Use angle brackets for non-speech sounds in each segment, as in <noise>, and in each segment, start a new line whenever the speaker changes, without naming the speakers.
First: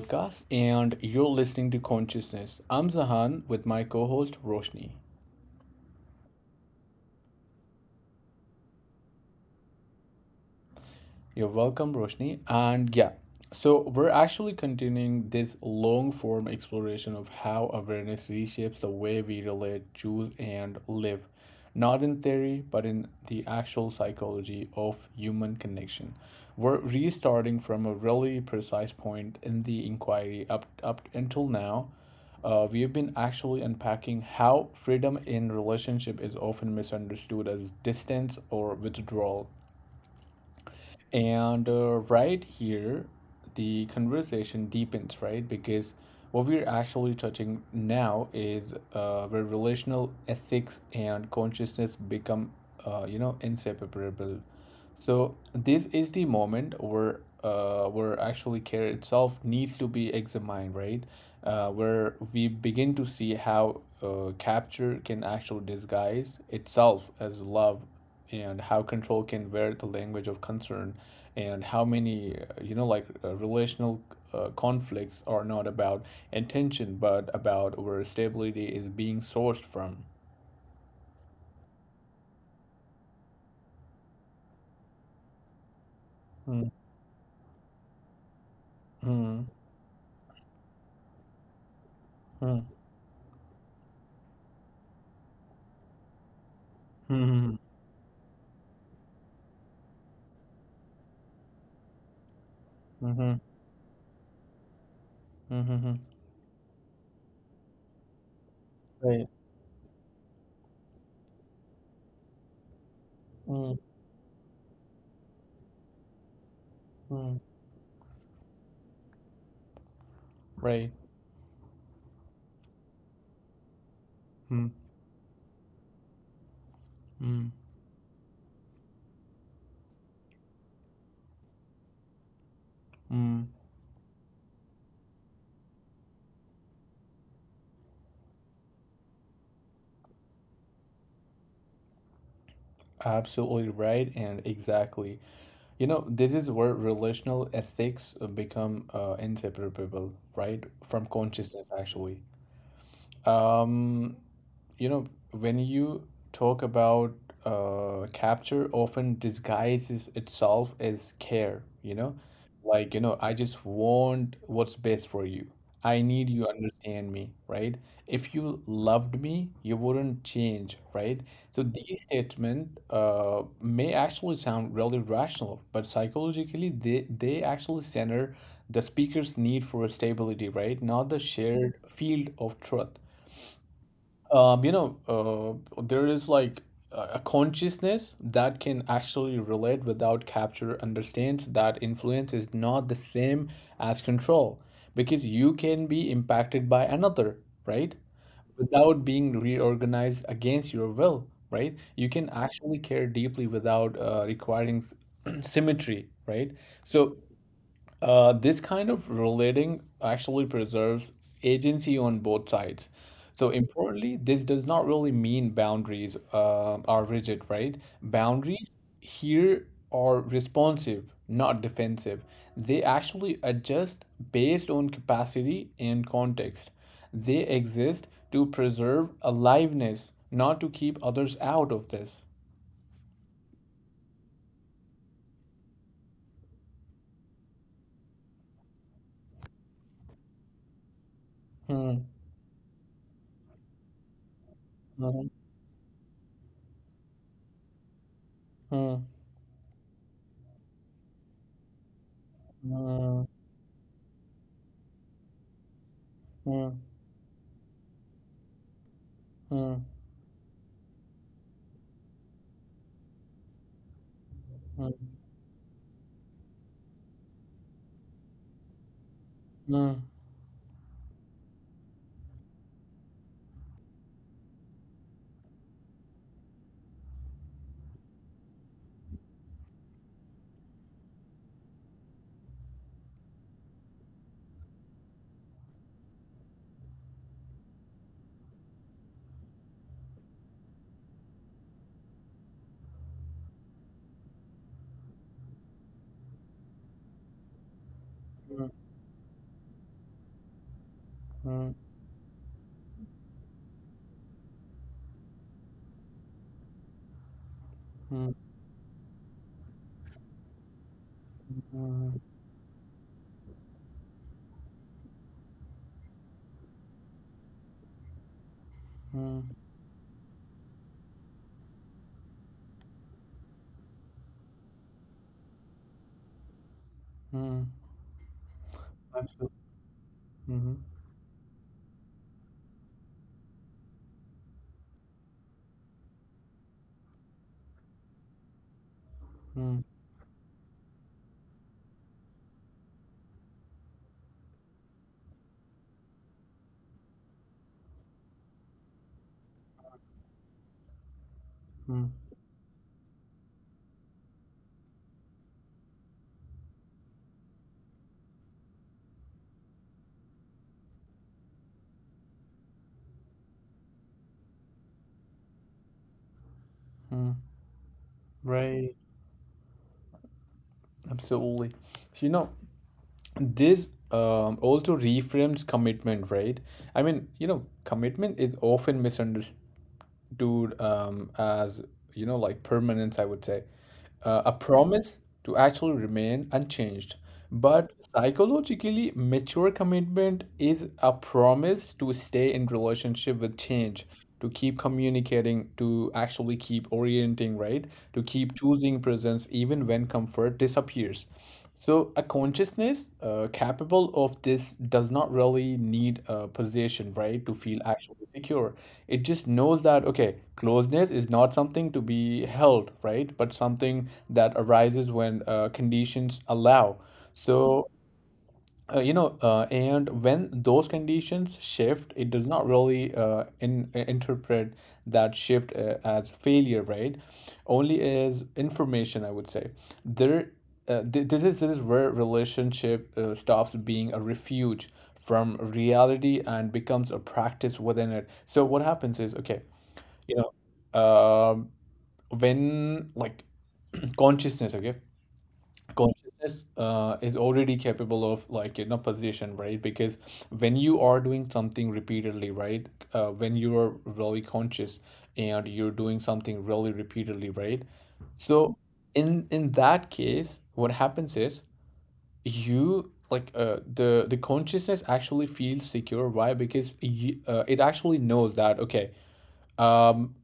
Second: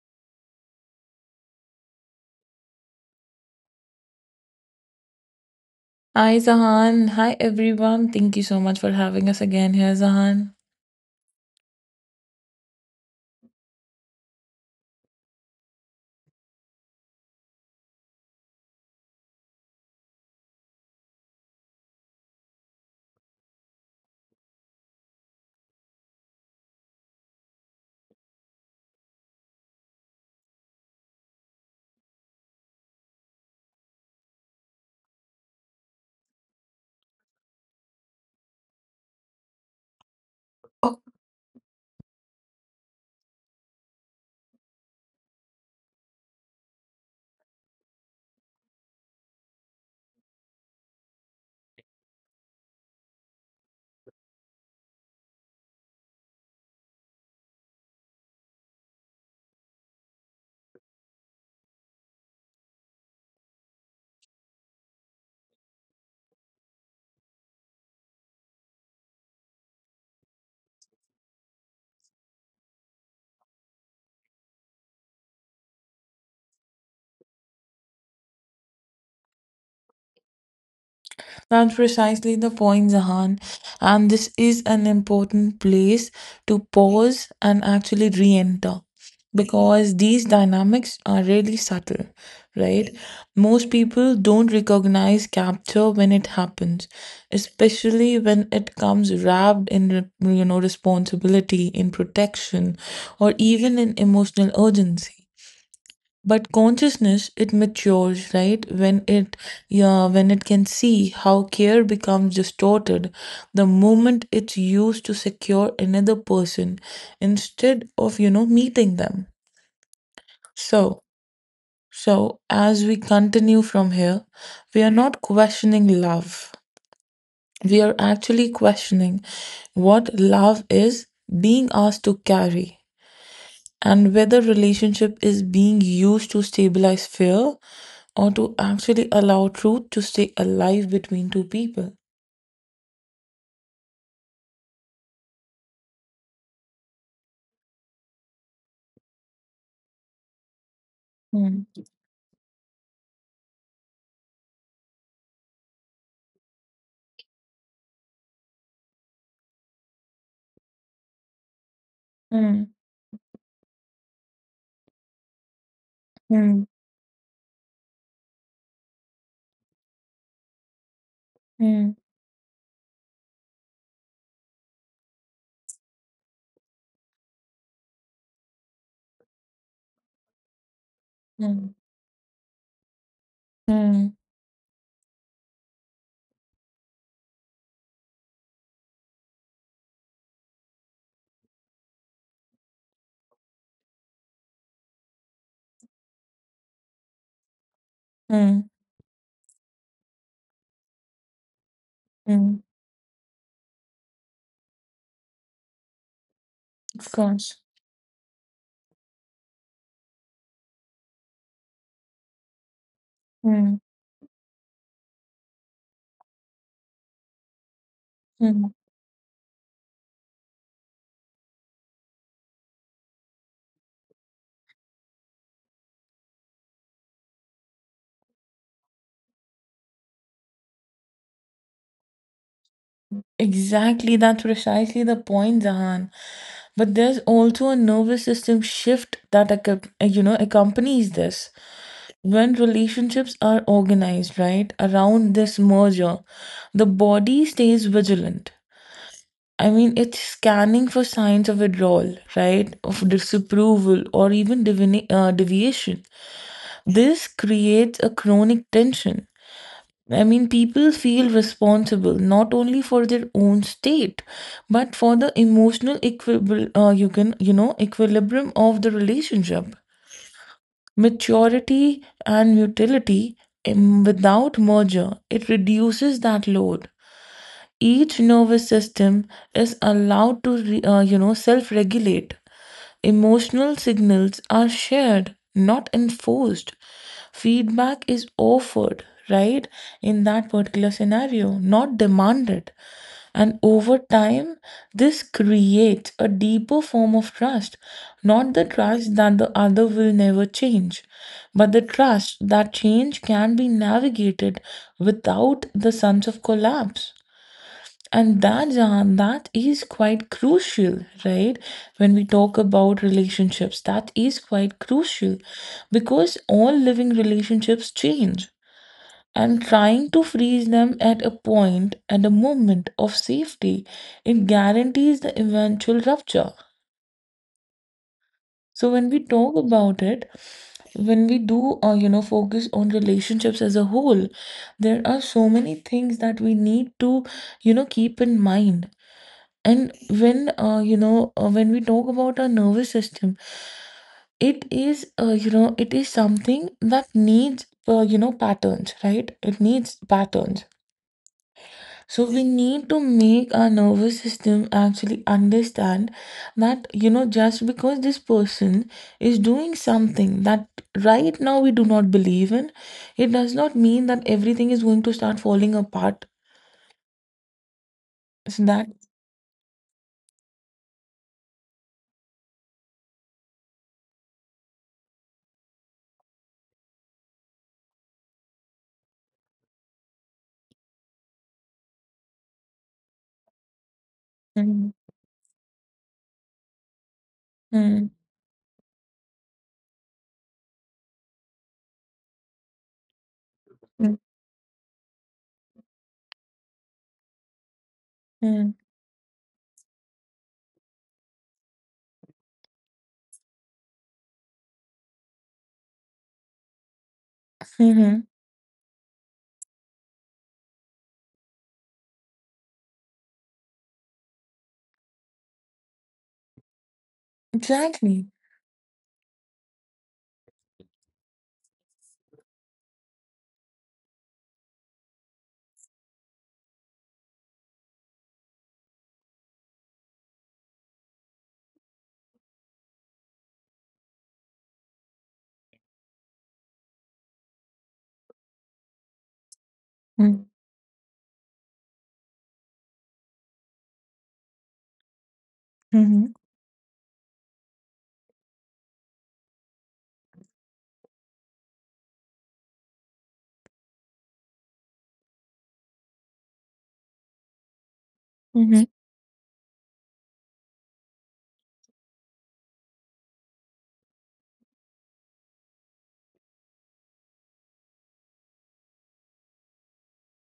podcast, and you're listening to Consciousness. I'm Zahan with my co host Roshni.
Hi Zahan. Hi everyone. Thank you so much for having us again here, Zahan.
You're welcome, Roshni. And yeah, so we're actually continuing this long form exploration of how awareness reshapes the way we relate, choose, and live, not in theory, but in the actual psychology of human connection. We're restarting from a really precise point in the inquiry up until now. We have been actually unpacking how freedom in relationship is often misunderstood as distance or withdrawal and right here, the conversation deepens, right? Because what we're actually touching now is where relational ethics and consciousness become, inseparable. So this is the moment where actually care itself needs to be examined, right? Where we begin to see how capture can actually disguise itself as love, and how control can wear the language of concern, and how many relational conflicts are not about intention but about where stability is being sourced from.
That's precisely the point, Zahan. And this is an important place to
Mm,
pause and actually re enter
mm,
because these dynamics are really subtle,
mm,
right? Most people don't recognize capture when it happens,
mhm,
especially when it comes wrapped in, responsibility, in protection, or even in emotional urgency.
mhm,
But consciousness, it matures, right?
right,
When it can see how care becomes distorted the
mm,
moment it's used to secure another person
mm,
instead of, meeting them.
right.
So, so as we continue from here,
mm,
we are not questioning love.
mm,
We are actually questioning what love is being asked to carry
mm.
and whether relationship is being used to stabilize fear or to actually allow truth to stay alive between two people.
Absolutely right, and exactly, you know, this is where relational ethics become inseparable, right, from
Mm,
consciousness actually. Um, you know, when you talk about capture often disguises itself as care, you know?
mm,
Like, you know, I just want what's best for you. I need you
mm,
understand me, right? If you loved me, you wouldn't change, right? So
mm,
these statements may actually sound really rational, but psychologically, they actually center the speaker's need for stability, right? Not the
mm,
shared field of truth.
mm,
There is like a consciousness that can actually relate without capture, understands that influence is not the same as control, because you can be impacted by another, right?
mm,
Without being reorganized against your will, right? You can
mm.
actually care deeply without requiring <clears throat> symmetry, right?
Of
So
course.
this kind of relating actually preserves agency on both sides. So,
Mm,
importantly, this does not really mean boundaries are rigid, right?
mm.
Boundaries here are responsive, not defensive. They actually adjust based on capacity and context. They exist to preserve aliveness, not to keep others out of this.
Exactly, that's precisely the point, Zahan. But there's also a nervous system shift that accompanies this.
Hmm.
When relationships are organized, right,
Hmm.
around this merger, the body stays vigilant.
Hmm.
I mean, it's scanning for signs of withdrawal, right? Of
Hmm.
disapproval or even deviation. This creates a chronic tension.
Hmm.
I mean, people feel responsible not only for their own state, but for the emotional equilibrium, you can, you know, equilibrium of the relationship.
Hmm.
Maturity and mutility, without merger, it reduces that load. Each nervous system is allowed to self-regulate. Emotional signals are shared, not enforced. Feedback is offered, right, in that particular scenario, not demanded. And over time, this creates a deeper form of trust, not the
Hmm.
trust that the other will never change, but
Mm,
the trust that change can be navigated without the sense of collapse.
mm,
And that, Jahan, that is quite crucial, right? When
mm,
we talk about relationships, that is quite crucial because all living relationships change.
mm,
And trying to freeze them at a point, at a moment of safety, it guarantees the eventual rupture.
mm.
So when we
Absolutely.
talk about it,
Mm-hmm.
when we do, focus on relationships as a whole, there are so many things that we need to, keep in mind.
Mm,
And when when we talk about our nervous system, it is it is something that needs patterns, right? It needs patterns.
mm,
So we need to make our nervous system actually understand that, you know, just because this person is doing something that right now we do not believe in, it does not mean that everything is going to start falling apart.
mm.
Is that?
Right. Absolutely. So, you know, this also reframes commitment, right? I mean, you know, commitment is often misunderstood, dude, as, you know, like, permanence, I would say, a
Mm-hmm.
promise to actually remain unchanged. But psychologically mature commitment is a promise to stay in relationship with change, to keep communicating, to actually keep orienting, right, to keep choosing presence even when comfort disappears. So a consciousness capable of this does not really need a possession, right, to feel actually
Mm-hmm.
secure. It just knows that, okay, closeness is not something to be held, right, but something that arises when conditions allow. So
Exactly.
and when those conditions shift, it does not really interpret that shift as failure, right? Only as information, I would say. There, this is this is where relationship stops being a refuge from reality and becomes a practice within it. So what happens is, okay, you know, um when like consciousness, okay,
Mhm,
consciousness is already capable of, like, you know, position, right, because when you are doing something repeatedly, right, when you are really conscious and you're doing something really repeatedly, right, so
mhm,
in that case what happens is you like, uh, the consciousness actually feels secure. Why? Because you, it actually knows that, okay, um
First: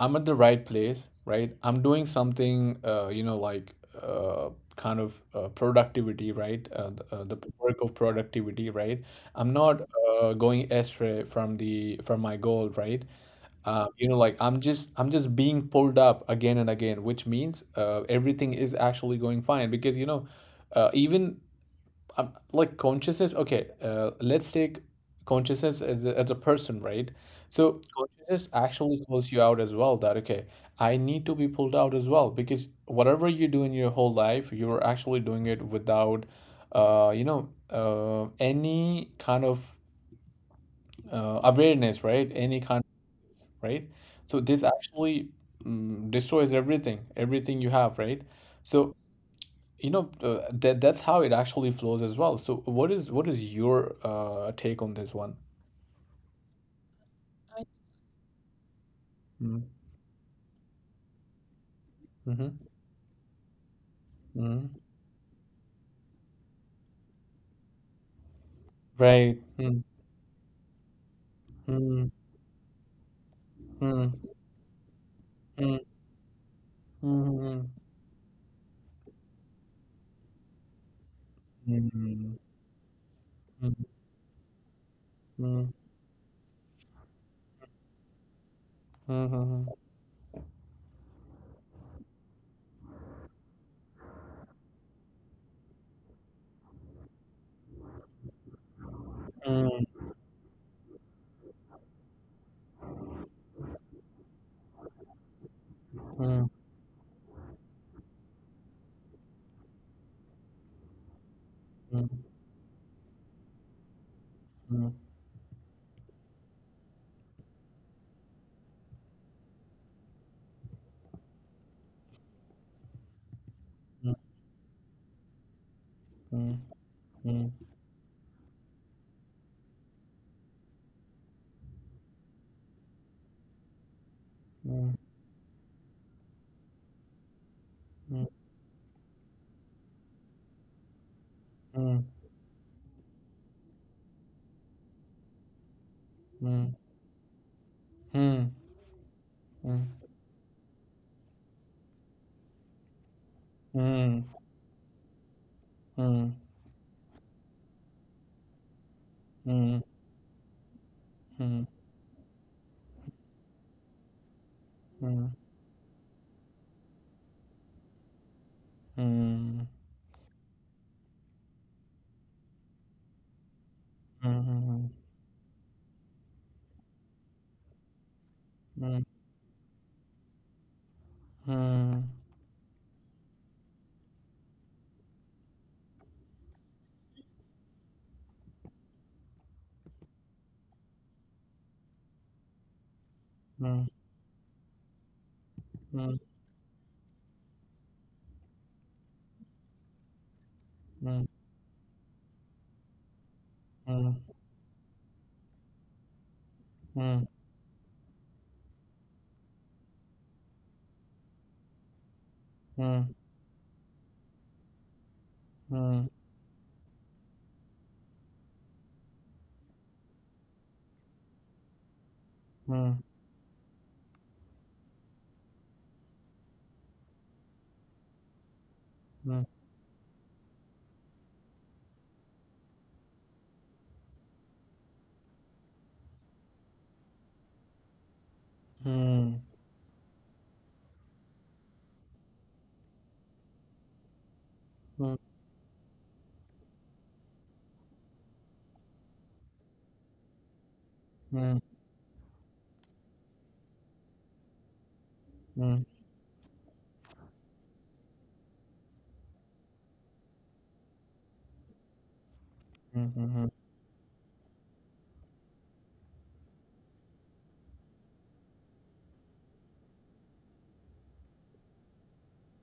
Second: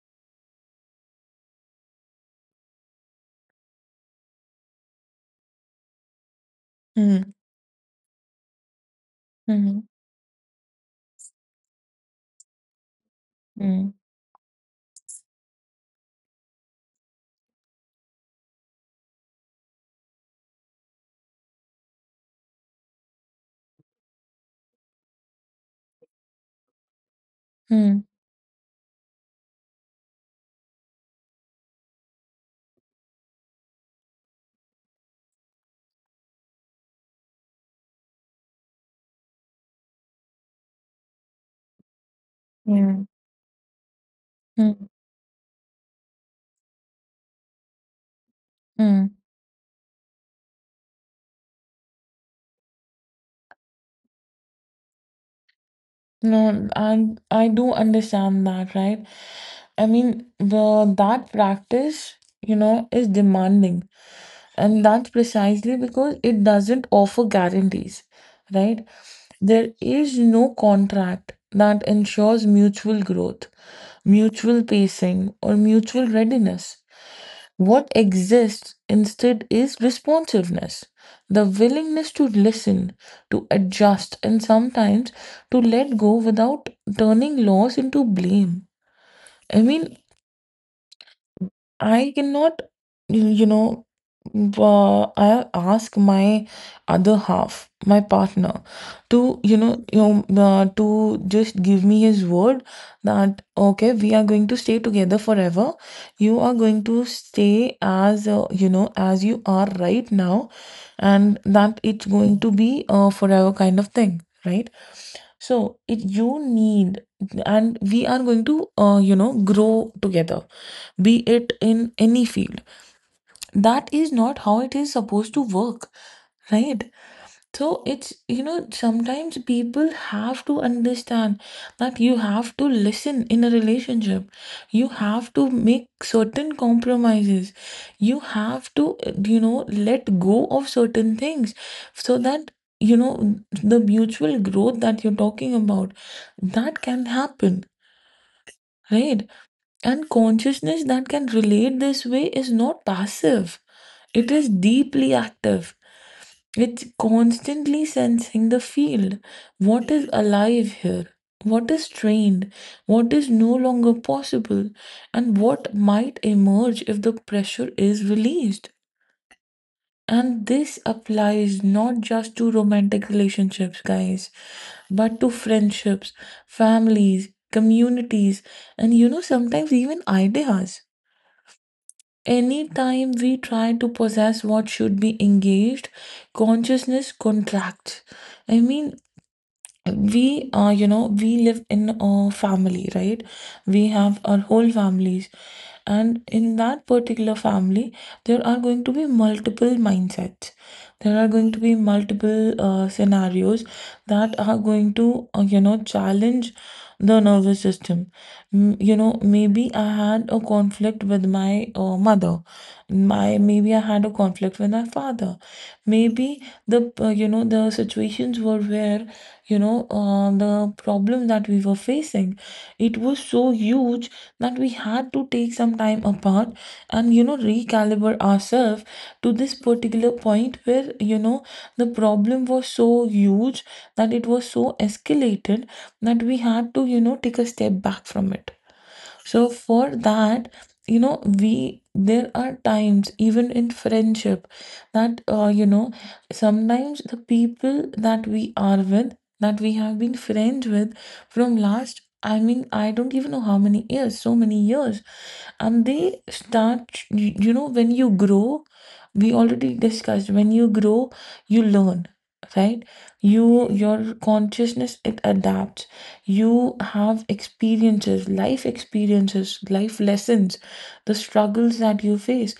I'm at the right place, right? I'm doing something, uh kind of productivity, right,
mm,
the work of productivity, right? I'm not
mhm,
going astray from the from my goal, right?
mm,
I'm just being pulled up again and again, which means everything is actually going fine, because, you know, even like consciousness, okay, let's take consciousness as a person, right? So
mm,
consciousness actually calls you out as well, that, okay, I need to be pulled out as well, because whatever you do in your whole life, you're actually doing it without any kind of awareness, right? Any kind,
mm,
right? So this
mm,
actually destroys everything, everything you have, right? So,
mm.
you know, that that's how it actually flows as well. So, what is your take on this one?
No, and I do understand that, right? I mean, the that practice, you know, is demanding, and that's precisely because it doesn't offer guarantees, right?
Right.
There is no contract that ensures mutual growth, mutual pacing, or mutual readiness. What exists instead is responsiveness, the willingness to listen, to adjust, and sometimes to let go without turning loss into blame. I mean, I cannot, y- you know, I ask my other half, my partner, to, to just give me his word that, okay, we are going to stay together forever. You are going to stay as, as you are right now, and that it's going to be a forever kind of thing, right? So it you need, and we are going to, grow together, be it in any field. That is not how it is supposed to work, right? So it's, you know, sometimes people have to understand that you have to listen in a relationship. You have to make certain compromises. You have to, let go of certain things so that, you know, the mutual growth that you're talking about, that can happen, right? And consciousness that can relate this way is not passive, it is deeply active. It's constantly sensing the field. What is alive here? What is strained? What is no longer possible? And what might emerge if the pressure is released? And this applies not just to romantic relationships, guys, but to friendships, families, communities, and, you know, sometimes even ideas. Anytime we try to possess what should be engaged, consciousness contracts. I mean, we we live in a family, right? We have our whole families, and in that particular family there are going to be multiple mindsets, there are going to be multiple scenarios that are going to challenge the
Mm,
nervous system. You know, maybe I had a conflict with my mother,
mm,
my maybe I had a conflict with my father,
mm,
maybe the, the situations were where, you know, the problem that we were facing,
mm,
it was so huge that we had to take some time apart and, you know, recalibrate ourselves to
mm,
this particular point where, you know, the problem was so huge, that it was so escalated that we had to, you know, take a step back from it.
mm,
So for that, you know, we there are times even in friendship
mm,
that, sometimes the people that we are with, that we have been friends with from
mm,
last, I mean I don't even know how many years, so many years,
mm, mm,
and they start you, you know, when you grow, we already discussed, when you grow, you learn, right?
mhm,
You your consciousness, it adapts. You have experiences, life experiences, life lessons, the struggles that you face,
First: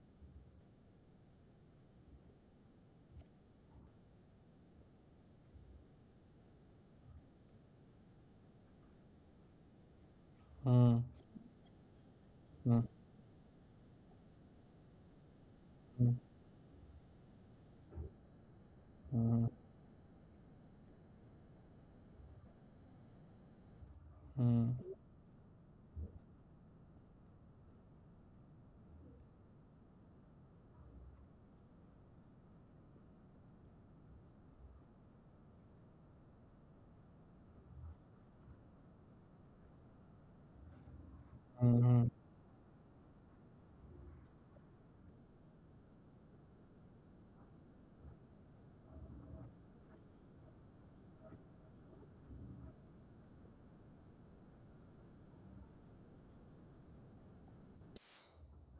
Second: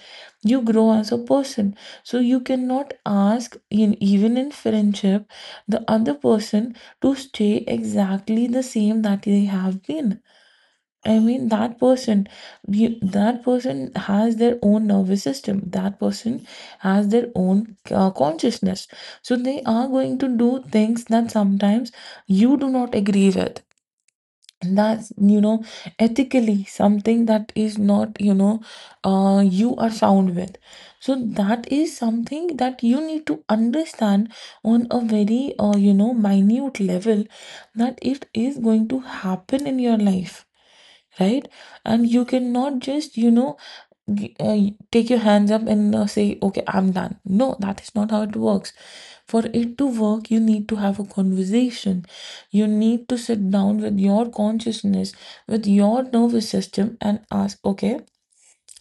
you grow as a person. So you cannot ask in even in friendship the other person to stay exactly the same that they have been.
mm, mm,
I mean, that person,
mm,
that person has their own nervous system. That person has their own consciousness. So
mm,
they are going to do things that sometimes you do not agree with.
mm,
And that's, you know, ethically something that is not, you are sound with. So that is something that you need to understand on a very, minute level, that it is going to happen in your life, right? And
mhm,
you cannot just, you know, g- uh, take your hands up and say, okay, I'm done. No, that is not how it works. For it to work, you need to have a conversation. You need to sit down with your consciousness, with your nervous system, and ask, okay,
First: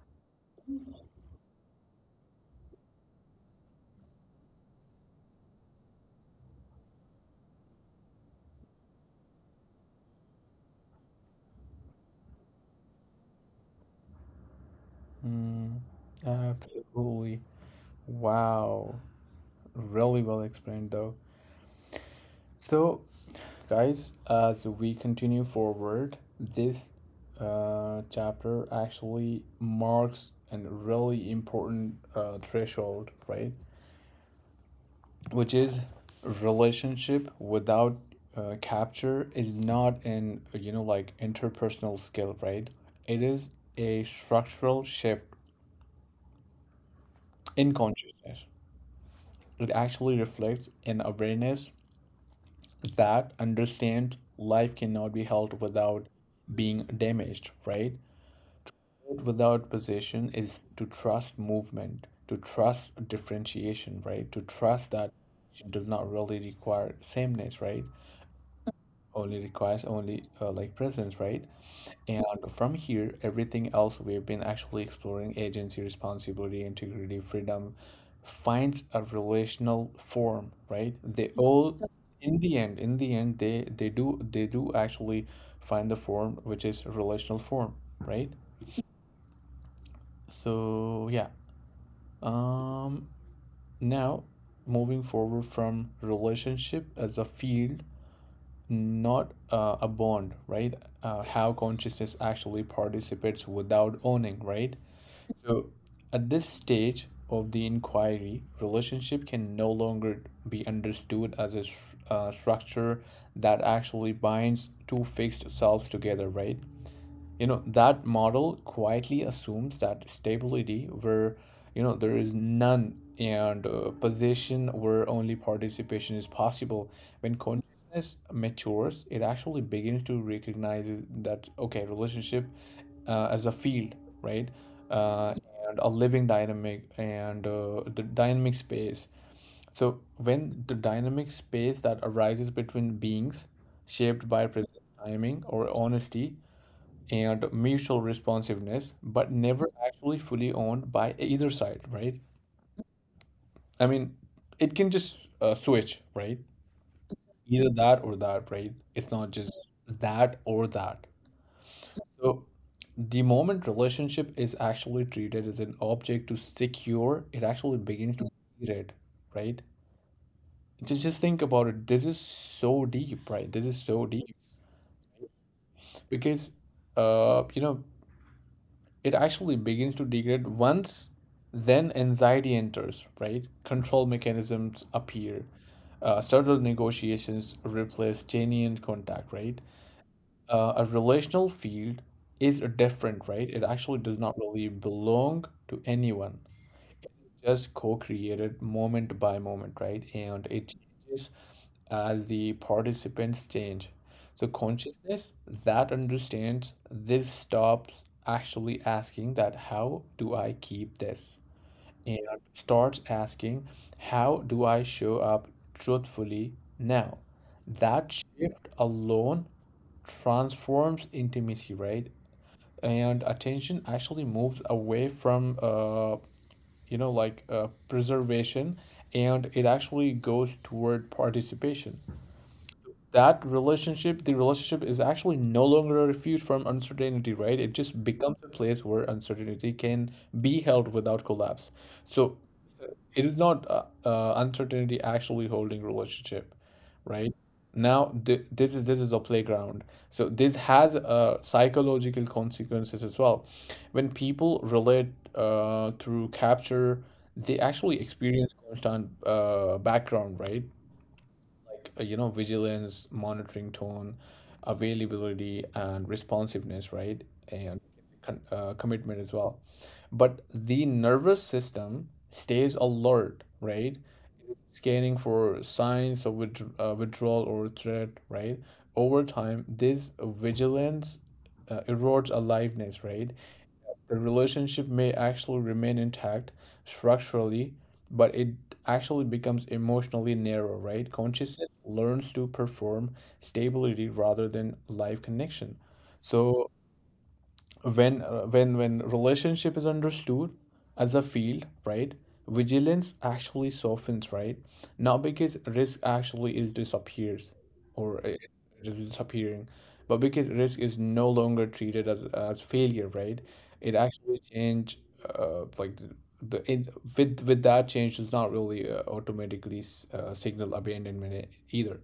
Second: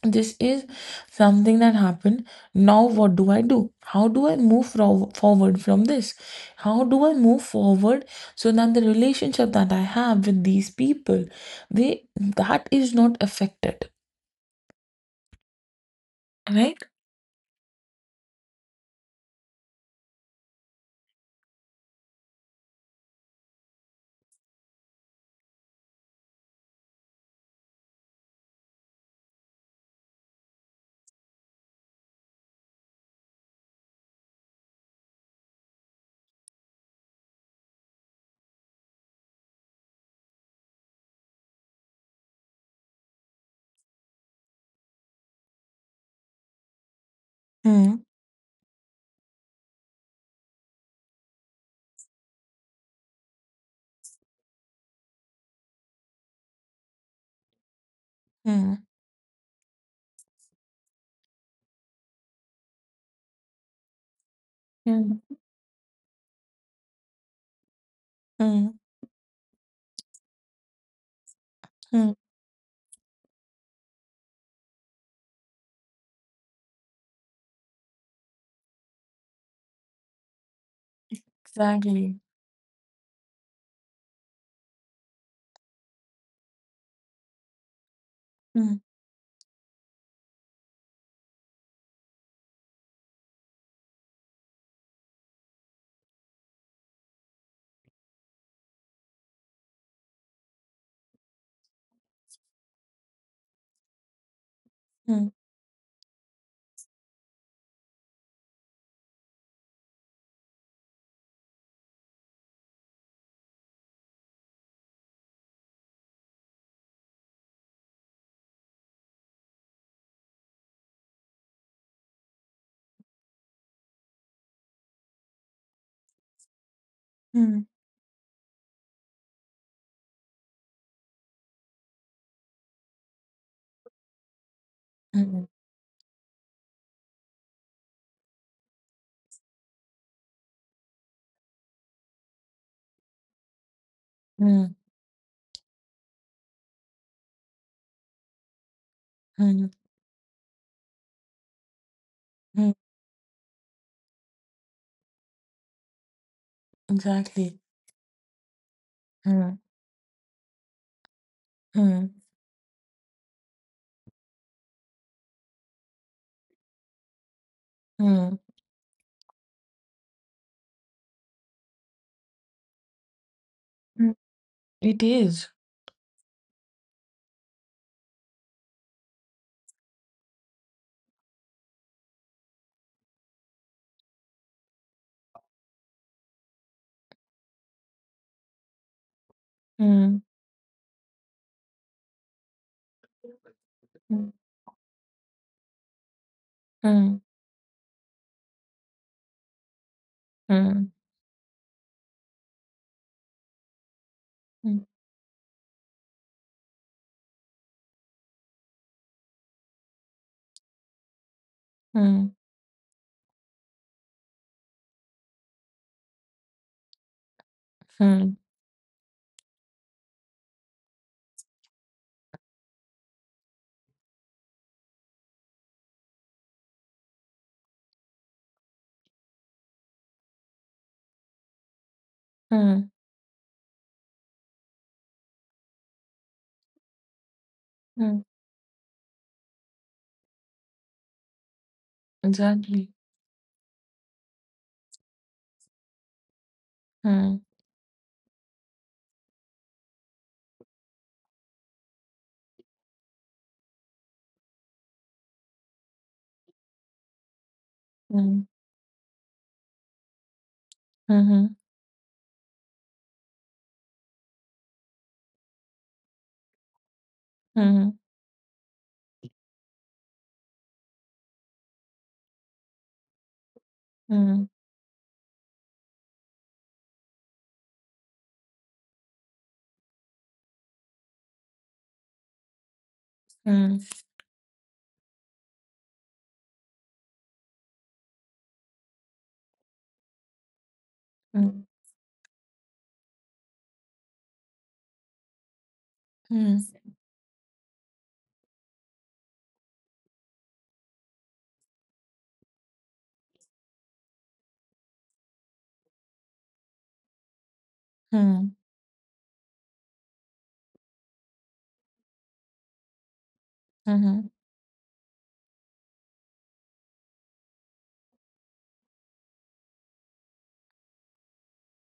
this is something that happened. Now what do I do? How do I forward from this? How do I move forward so that the relationship that I have with these people, they, that is not affected,
mm.
right?
Absolutely. Wow. Really well explained, though. So, guys, as we continue forward, this chapter actually marks a really important threshold, right? Which is, relationship without capture is not an, you know, like, interpersonal skill, right? It is a structural shift in
Hmm.
consciousness. It actually reflects an awareness that understands life cannot be held without being damaged, right?
Hmm.
Without possession is to trust movement, to trust differentiation, right, to trust that
Hmm.
it does not really require sameness, right,
Hmm.
only requires only presence, right?
Hmm.
And from here, everything else we've been actually exploring — agency, responsibility, integrity, freedom — finds a relational form, right? They all,
Exactly.
in the end, they do actually find the form which is a relational form, right?
Hmm.
So yeah. Um Now, moving forward from relationship as a field, not a bond, right? How consciousness actually participates without owning, right?
Hmm.
So, at this stage of the inquiry, relationship can no longer be understood as a structure that actually binds two fixed selves together, right? You know, that model quietly assumes that stability where, you know, there is none, and position where only participation is possible. When
Hmm.
consciousness matures, it actually begins to recognize that, okay, relationship as a field, right, uh,
Hmm.
and a living dynamic, and the dynamic space. So when the dynamic space that arises between beings, shaped by present
Hmm.
timing or honesty and mutual responsiveness, but never
Hmm.
actually fully owned by either side, right?
Hmm.
I mean, it can just switch, right?
Exactly.
Either that or that, right? It's not just
Hmm.
that or that.
Hmm.
So the moment relationship is actually treated as an object to secure, it actually begins to
Hmm.
be it, right? Just think about it. This is so deep, right? This is so
Hmm.
deep,
It is.
because, uh, you know, it actually begins to degrade. Once then anxiety enters, right, control mechanisms appear, subtle negotiations replace genuine contact, right?
Hmm.
A relational field is different, right? It actually does
Hmm.
not really belong to anyone,
Hmm.
just co-created moment by moment, right? And it
Hmm.
changes as the participants change. So consciousness that understands this stops actually asking that, how do I keep this? And
Hmm.
starts asking, how do I show up truthfully now? That
Hmm.
shift alone transforms intimacy, right? And attention actually moves away from preservation, and it actually goes toward participation.
Mm,
That relationship, the relationship, is actually no longer a refuge from uncertainty, right? It just
mm,
becomes a place where uncertainty can be held without collapse. So
exactly.
it is not uncertainty actually holding relationship, right?
Mm,
Now this is a playground. So this has psychological consequences as well. When people relate through capture, they actually
mm,
experience constant background, right,
mm-hmm,
like, you know, vigilance, monitoring tone, availability, and responsiveness, right, and
mm-hmm,
commitment as well. But the nervous system stays alert, right,
mm,
scanning for signs of withdrawal or threat, right? Over time, this vigilance erodes aliveness, right?
mm,
The relationship may actually remain intact structurally, but it actually becomes emotionally narrow, right? Consciousness
mm,
learns to perform stability rather than live connection.
mm,
So when when relationship is understood as a field, right? Vigilance actually softens, right? Not because risk actually is disappears, or
mm,
just disappearing, but because risk is no longer treated as failure, right? It
mm-hmm,
actually change, uh, like the, the it, with that change does not really automatically signal abandonment either.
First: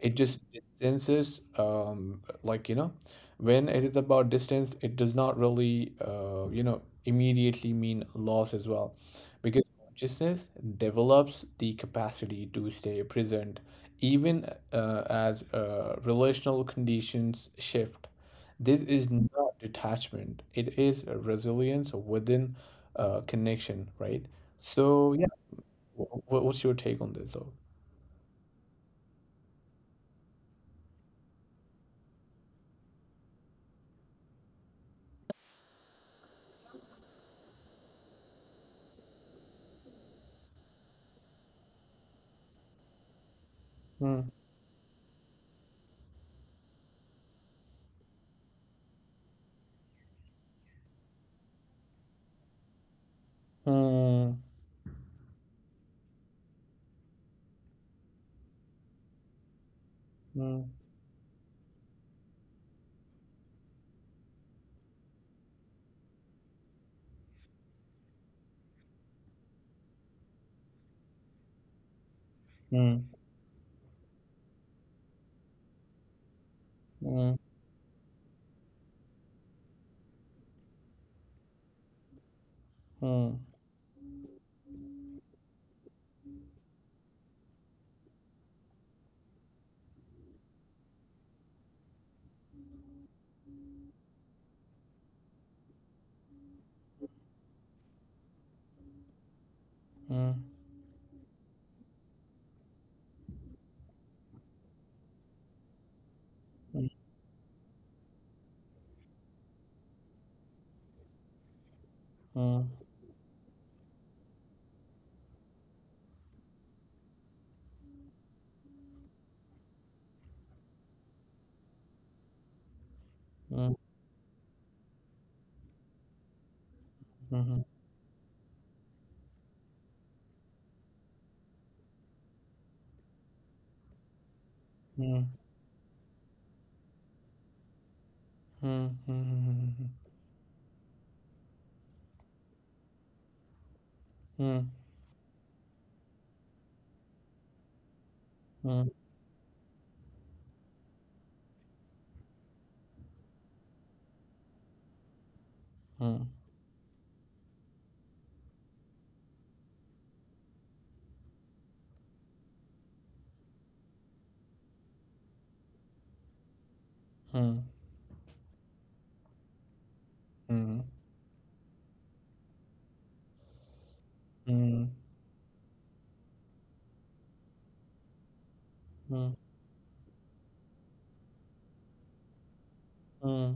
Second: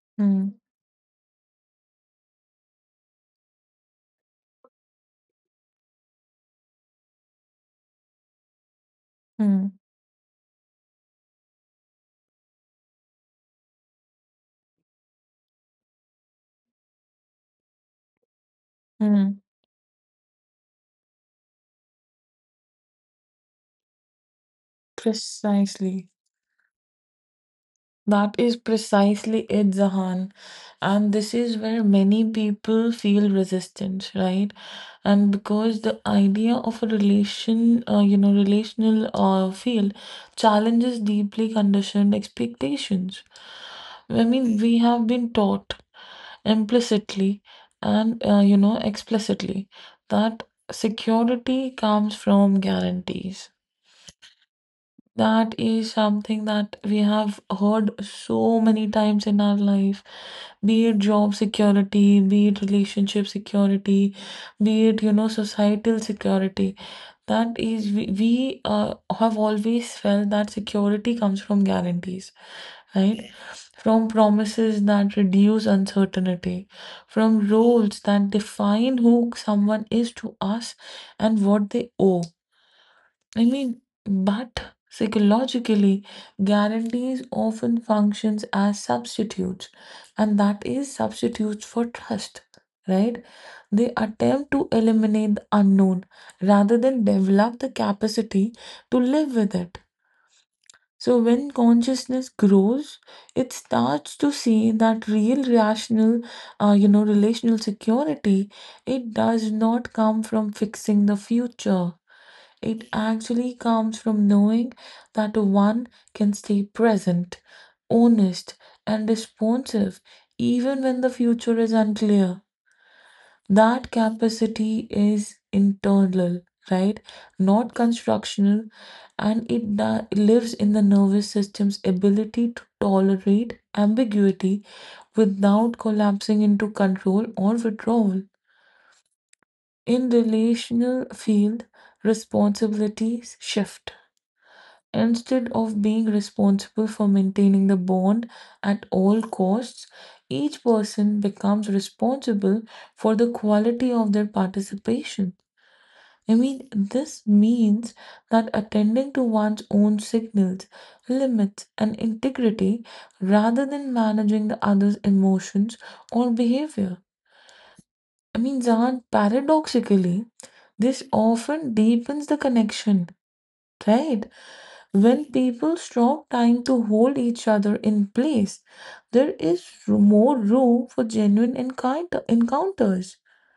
It just
mm,
distances, when it is about distance, it does not really immediately mean loss as well, because
mm,
consciousness develops the capacity to stay present even as relational conditions shift. This is
mm.
not detachment, it is a resilience within connection, right? So, yeah,
Precisely.
what's your take on this though?
That is precisely it, Zahan. And this is where many people feel resistance, right? And because the idea of a relation, relational field challenges deeply conditioned expectations.
Hmm.
I mean, we have been taught implicitly and, explicitly, that security comes from guarantees.
Hmm.
That is something that we have heard so many times in our life,
Hmm.
be it job security, be it relationship security, be it, you know, societal security. That is we, have always felt that security comes from guarantees,
Hmm.
right? From promises that reduce uncertainty,
Hmm.
from roles that define who someone is to us and what they owe.
Hmm.
I mean, but psychologically, guarantees often functions as substitutes, and that is substitutes for trust. Right? They attempt to eliminate the unknown rather than develop the capacity to live with it.
Hmm.
So when consciousness grows, it starts to see that real rational, relational security, it does not come from fixing the future.
Hmm. Hmm.
It actually comes from knowing that one can stay present, honest, and responsive even when the future is unclear. That capacity is internal, right?
Hmm. Hmm.
Not constructional, and it lives in the nervous system's ability to tolerate ambiguity
Hmm.
without collapsing into control or withdrawal.
Hmm. Hmm. Hmm. Hmm.
In relational field, responsibilities shift. Instead of being responsible for maintaining the bond at all costs, each person becomes responsible for the quality of their participation.
Hmm.
I mean, this means that attending to one's own signals, limits, and integrity rather than managing the other's emotions or behavior.
Hmm. Hmm.
I mean, Zan, paradoxically,
Hmm.
this often deepens the connection, right?
Hmm.
When people stop trying to hold each other in place, there
hmm,
is more room for genuine encounters.
Hmm,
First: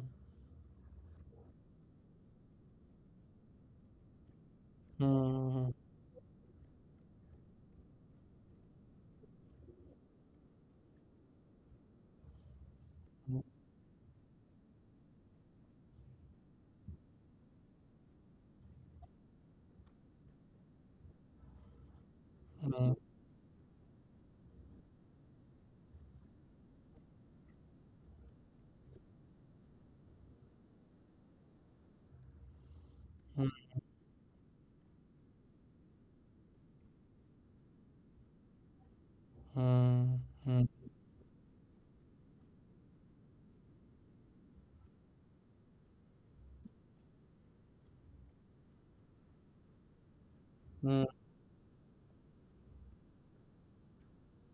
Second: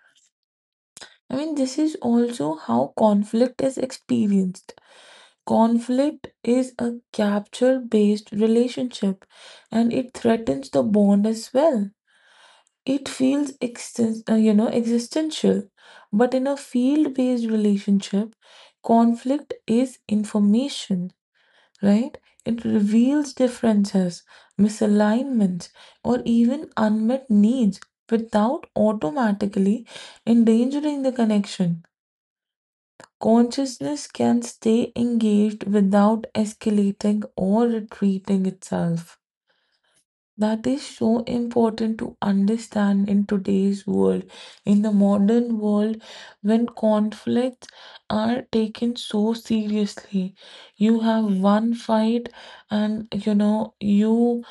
I mean, this is also how conflict is experienced.
Hmm,
Conflict is a capture based relationship and it threatens the bond as well. It
hmm,
feels existential, but in a field based relationship, conflict is information, right? It
hmm,
reveals differences, misalignments, or even unmet needs without automatically endangering the connection.
Hmm,
Consciousness can stay engaged without escalating or retreating itself.
Hmm, hmm,
That is so important to understand in today's world, in the modern world, when conflicts are taken so seriously. You
hmm,
have one fight, and you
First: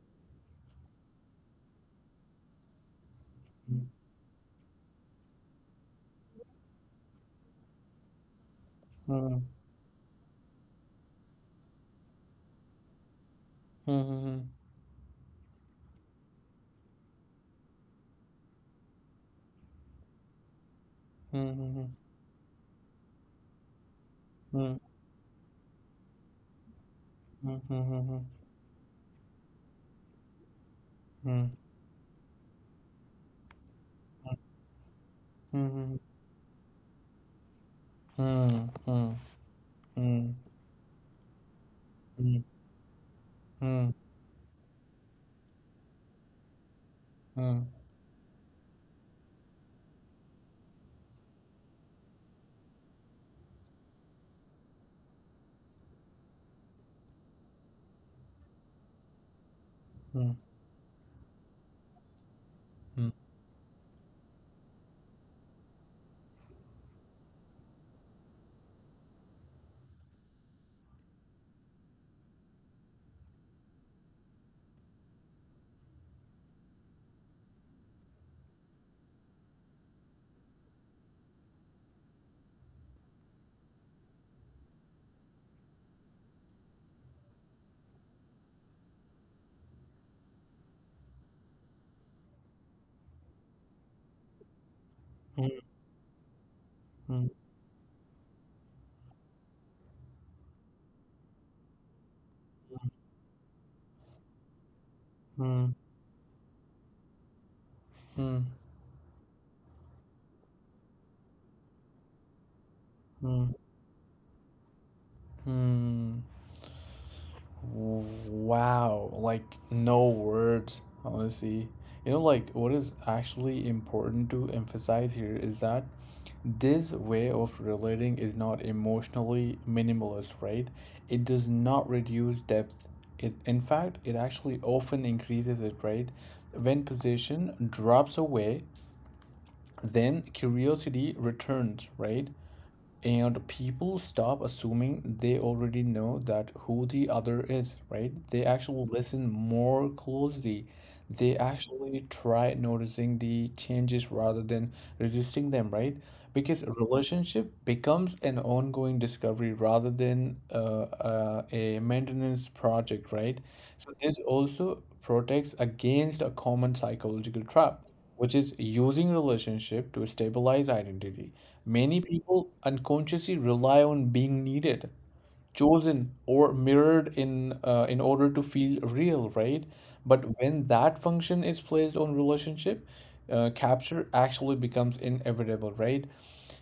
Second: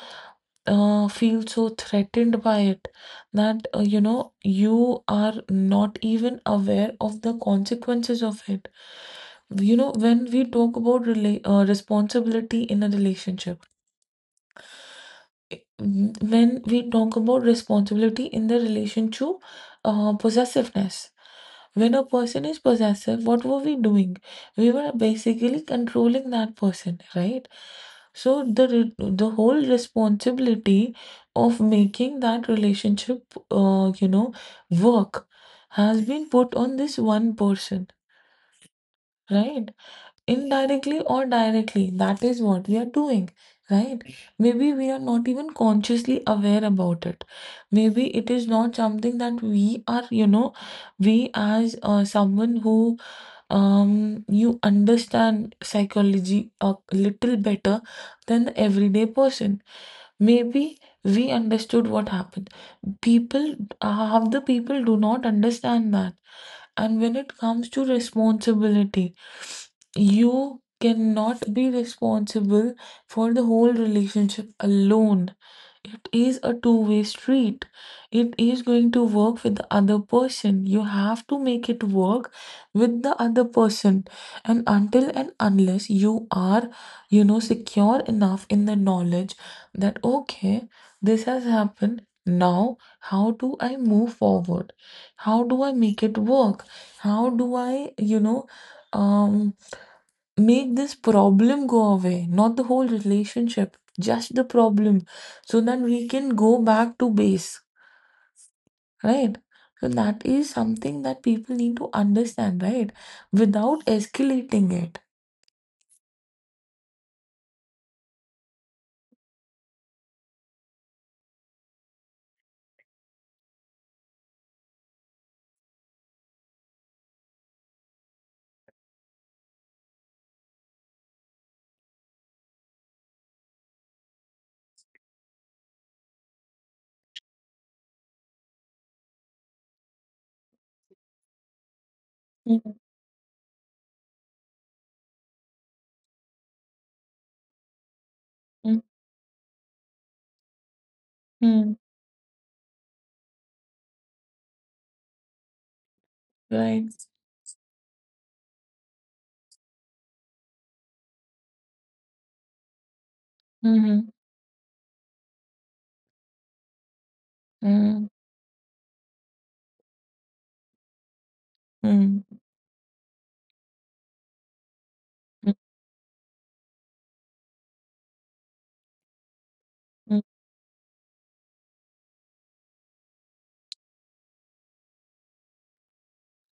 feel so threatened by it that you are not even aware of the consequences of it.
Hmm,
When we talk about responsibility in a relationship,
hmm, hmm, hmm,
when we talk about responsibility in the relation to possessiveness,
hmm,
when a person is possessive, what were we doing? We
hmm,
were basically controlling that person, right?
Hmm, hmm, hmm, hmm, hmm,
So the whole responsibility of making that relationship work
hmm, hmm,
has been put on this one person,
hmm, hmm, hmm, hmm, hmm,
right? Indirectly or directly, that
hmm, hmm, hmm,
is
hmm,
what we are doing, right? Maybe we are not even consciously aware about it. Maybe it is not something that we, as someone who, you understand psychology a little better than the everyday person,
hmm,
maybe we understood what happened. People, half the people, do not understand that. And when it comes to responsibility, you cannot be responsible for the whole relationship alone. It is a two-way street. It is going to work with the other person. You have to make it work with the other person. And until and unless you are, secure enough in the knowledge that, okay, this has happened. Now, how do I move forward? How do I make it work?
Hmm,
How do I, um make this problem go away, not the whole relationship, just the problem, so
hmm,
that we can go back to base,
hmm,
right? So that is something that people need to understand, right?
Hmm,
Without escalating it.
Hmm. Wow, like no words, honestly. You know, like what is actually important to emphasize here is that this way of relating is not emotionally minimalist, right? It does not reduce depth. It, in fact, it actually often increases it, right? When possession drops away, then curiosity returns, right?
Mhm.
And people stop assuming they already know that who the other is, right? They actually listen more closely, they
Mhm.
actually try noticing the changes rather than resisting them, right? Because a
Right.
relationship becomes an ongoing discovery rather than a maintenance project, right? So
Mhm.
this also protects against a common psychological trap,
Mhm.
which is using relationship to stabilize identity. Many
Mm.
people unconsciously rely on being needed,
Mm,
chosen or mirrored in order to feel real, right?
mm,
But when that function is placed on relationship, capture actually becomes inevitable, right?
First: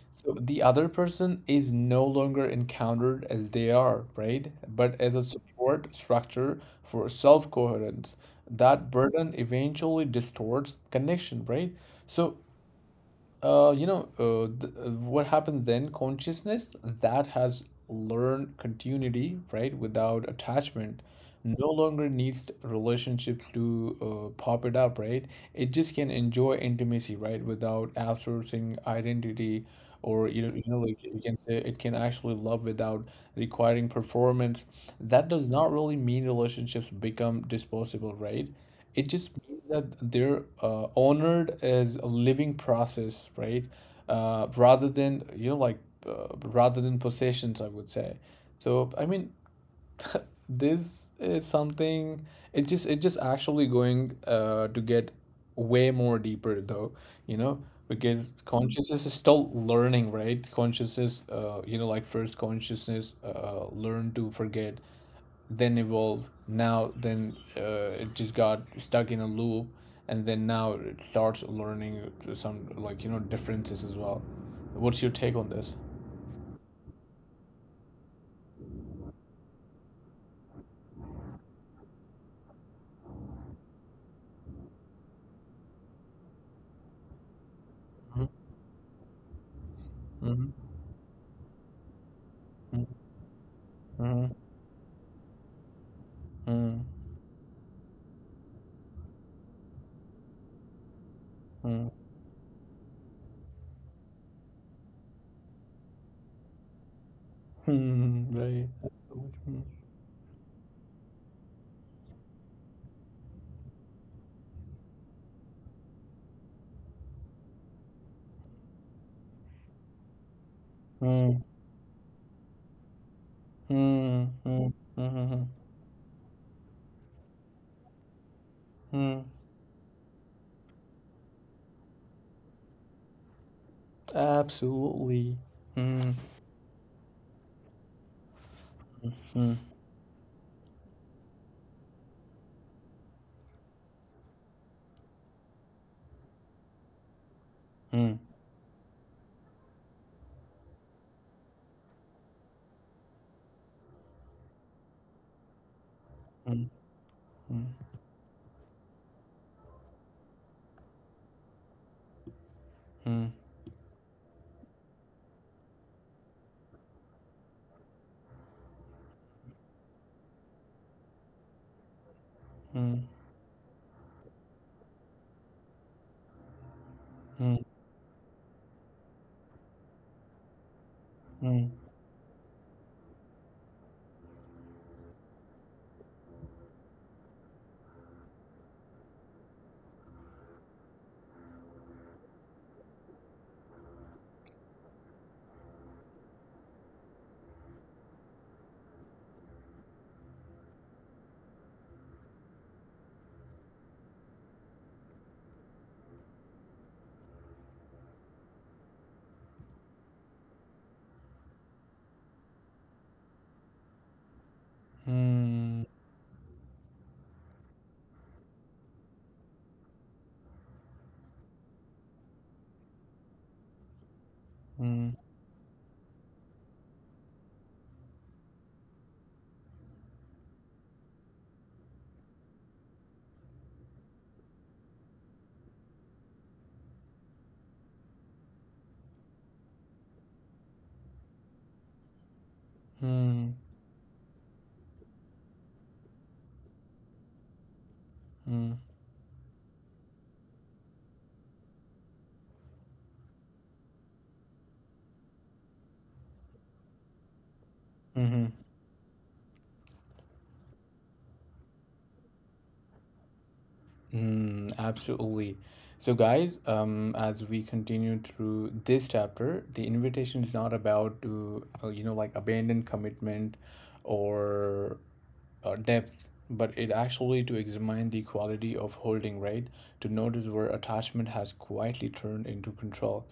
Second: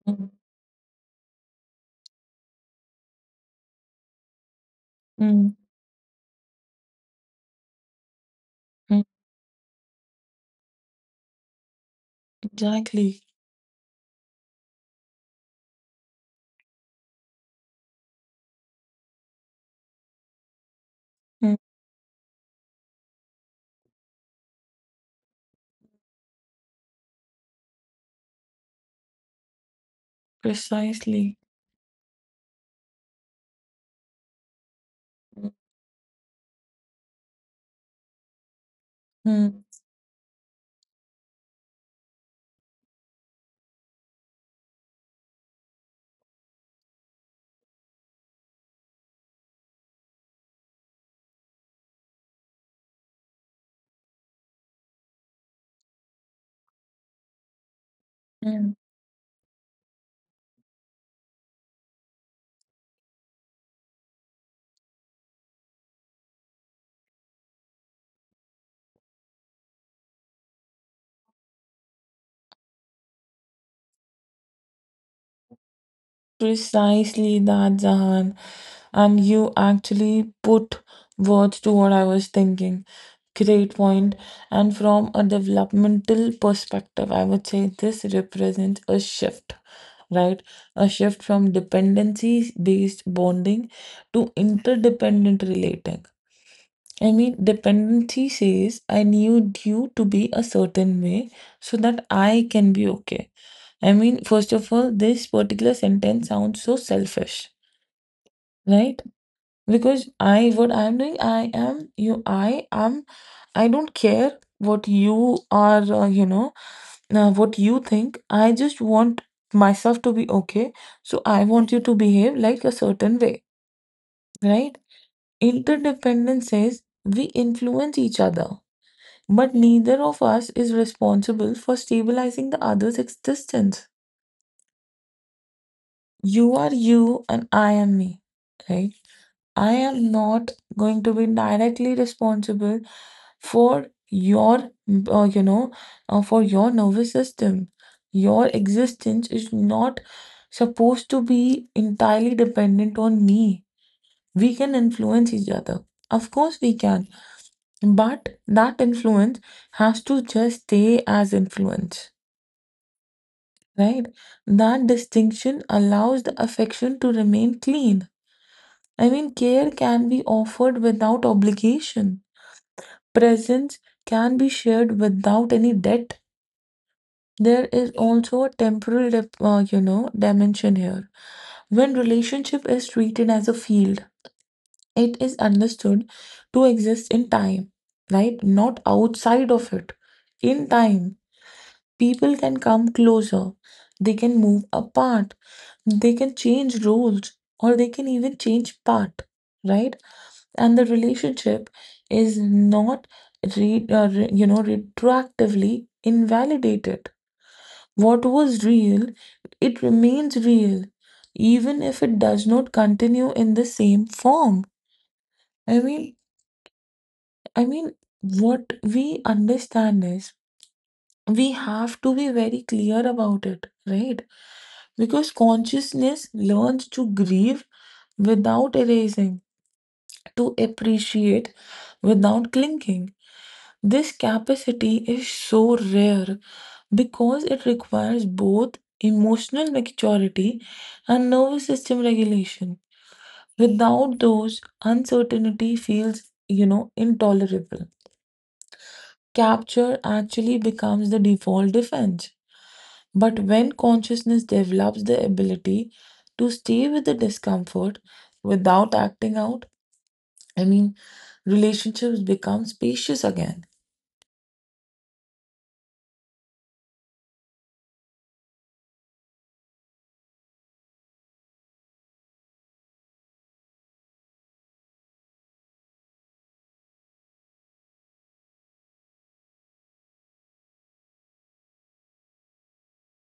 mm,
So the other person is no longer encountered as they are, right? But as a
mm,
support structure for self-coherence. That
mm.
burden eventually distorts connection, right? So
Exactly.
what happened then? Consciousness that has learned continuity, right, without attachment,
Mm.
no longer needs relationships to pop it up, right? It just can enjoy intimacy, right, without outsourcing identity, or you know, like you
Precisely.
can say it can actually love without requiring performance. That
Mm.
does not really mean relationships become disposable, right? It just
Mm.
means that they're honored as a living process, right? Rather than you know like rather than possessions, I would say. So I mean, this is something. It just actually going to get way more deeper though, you know, because
Mm.
consciousness is still learning, right? Consciousness, first consciousness learn to forget, then evolve now then it just got stuck in a loop and then now it starts learning some like you know differences as well. What's your take on this?
Precisely that, Zahan. And you actually put words to what I was thinking. Great point. And from a developmental perspective, I would say this
Mm-hmm.
represents a shift, right?
Mm-hmm.
A shift from dependency based bonding to interdependent relating.
Mm-hmm.
I mean, dependency says I need you to be a certain way so that I can be okay. I mean, first of all, this particular sentence sounds so selfish,
Mm-hmm. Right.
right? Because I what I'm doing I am you I am I don't care what you are, what you think. I just want myself to be okay, so I
Mm,
want you to behave like a certain way,
mm, mm,
right?
mm, mm,
Interdependence says we influence each other,
mm,
but neither of us is responsible for stabilizing the other's existence.
absolutely. Mm,
You are you and I am me, right?
mm,
I am not going to be directly responsible for your, for your nervous system.
mm, mm,
Your existence is not supposed to be entirely dependent on me. We can influence each other. Of course,
mm,
we can. But that influence has to just stay as influence,
mm, mm,
right? That distinction allows the affection to remain clean. I mean, care can be offered without obligation.
mm,
Presence can be shared without any debt.
mm,
There is also a temporal, dimension here. When relationship is treated as a field, it is understood to exist in time, right? Not outside of it. In time, people can come closer, they can move apart, they can change roles, or they can even change path, right? And the relationship is not retroactively invalidated. What was real, it remains real, even if it does not continue in the same form. i
mm,
mean i mean what we understand is we have to be very clear about it, right?
mm,
Because consciousness learns to grieve without erasing, to appreciate without clinging. This capacity is so rare because it requires both emotional maturity and nervous system regulation.
mm,
Without those, uncertainty feels, intolerable.
mm,
Capture actually becomes the default defense. But when consciousness develops the ability to stay with the discomfort
mm-hmm.
without acting out, I mean, relationships become spacious again.
Mm, absolutely. So, guys, as we continue through this chapter, the invitation is not about to, abandon commitment or depth, but it actually to examine the quality of holding, right? To notice where attachment has quietly turned into control,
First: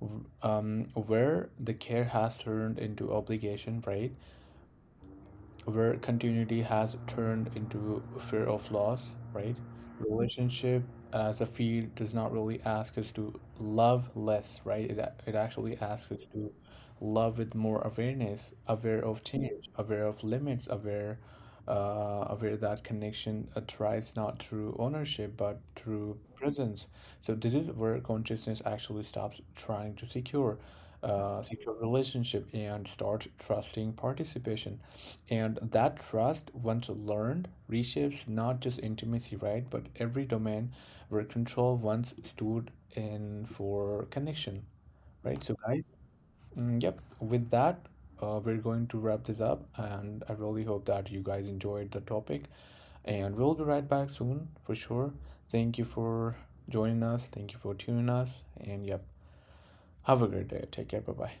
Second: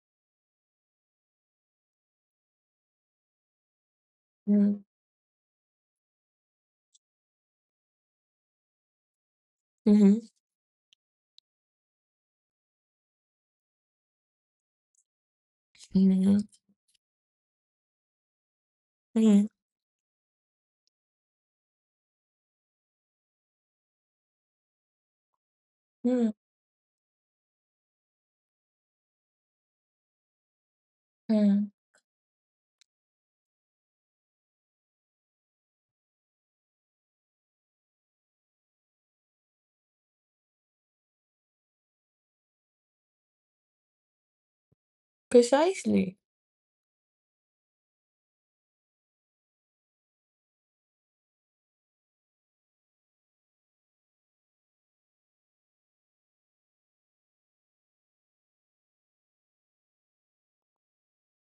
where the care has turned into obligation, right? Where continuity has turned into fear of loss, right?
Mm-hmm.
Relationship as a field does not really ask us to love less, right? It actually asks us to love with more awareness, aware of change, aware of limits, aware aware that connection thrives not through ownership but through
Mhm.
presence. So this is where consciousness actually stops trying to
Hmm.
secure relationship and start trusting participation. And that trust, once learned, reshapes not just intimacy, right, but every domain where control once stood in for connection, right? So, guys,
Precisely.
mm, yep, with that, we're going to wrap this up. And I really hope that you guys enjoyed the topic. And we'll be right back soon for sure. Thank you for joining us. Thank you for tuning us. And yep, have a great day. Take care. Bye bye.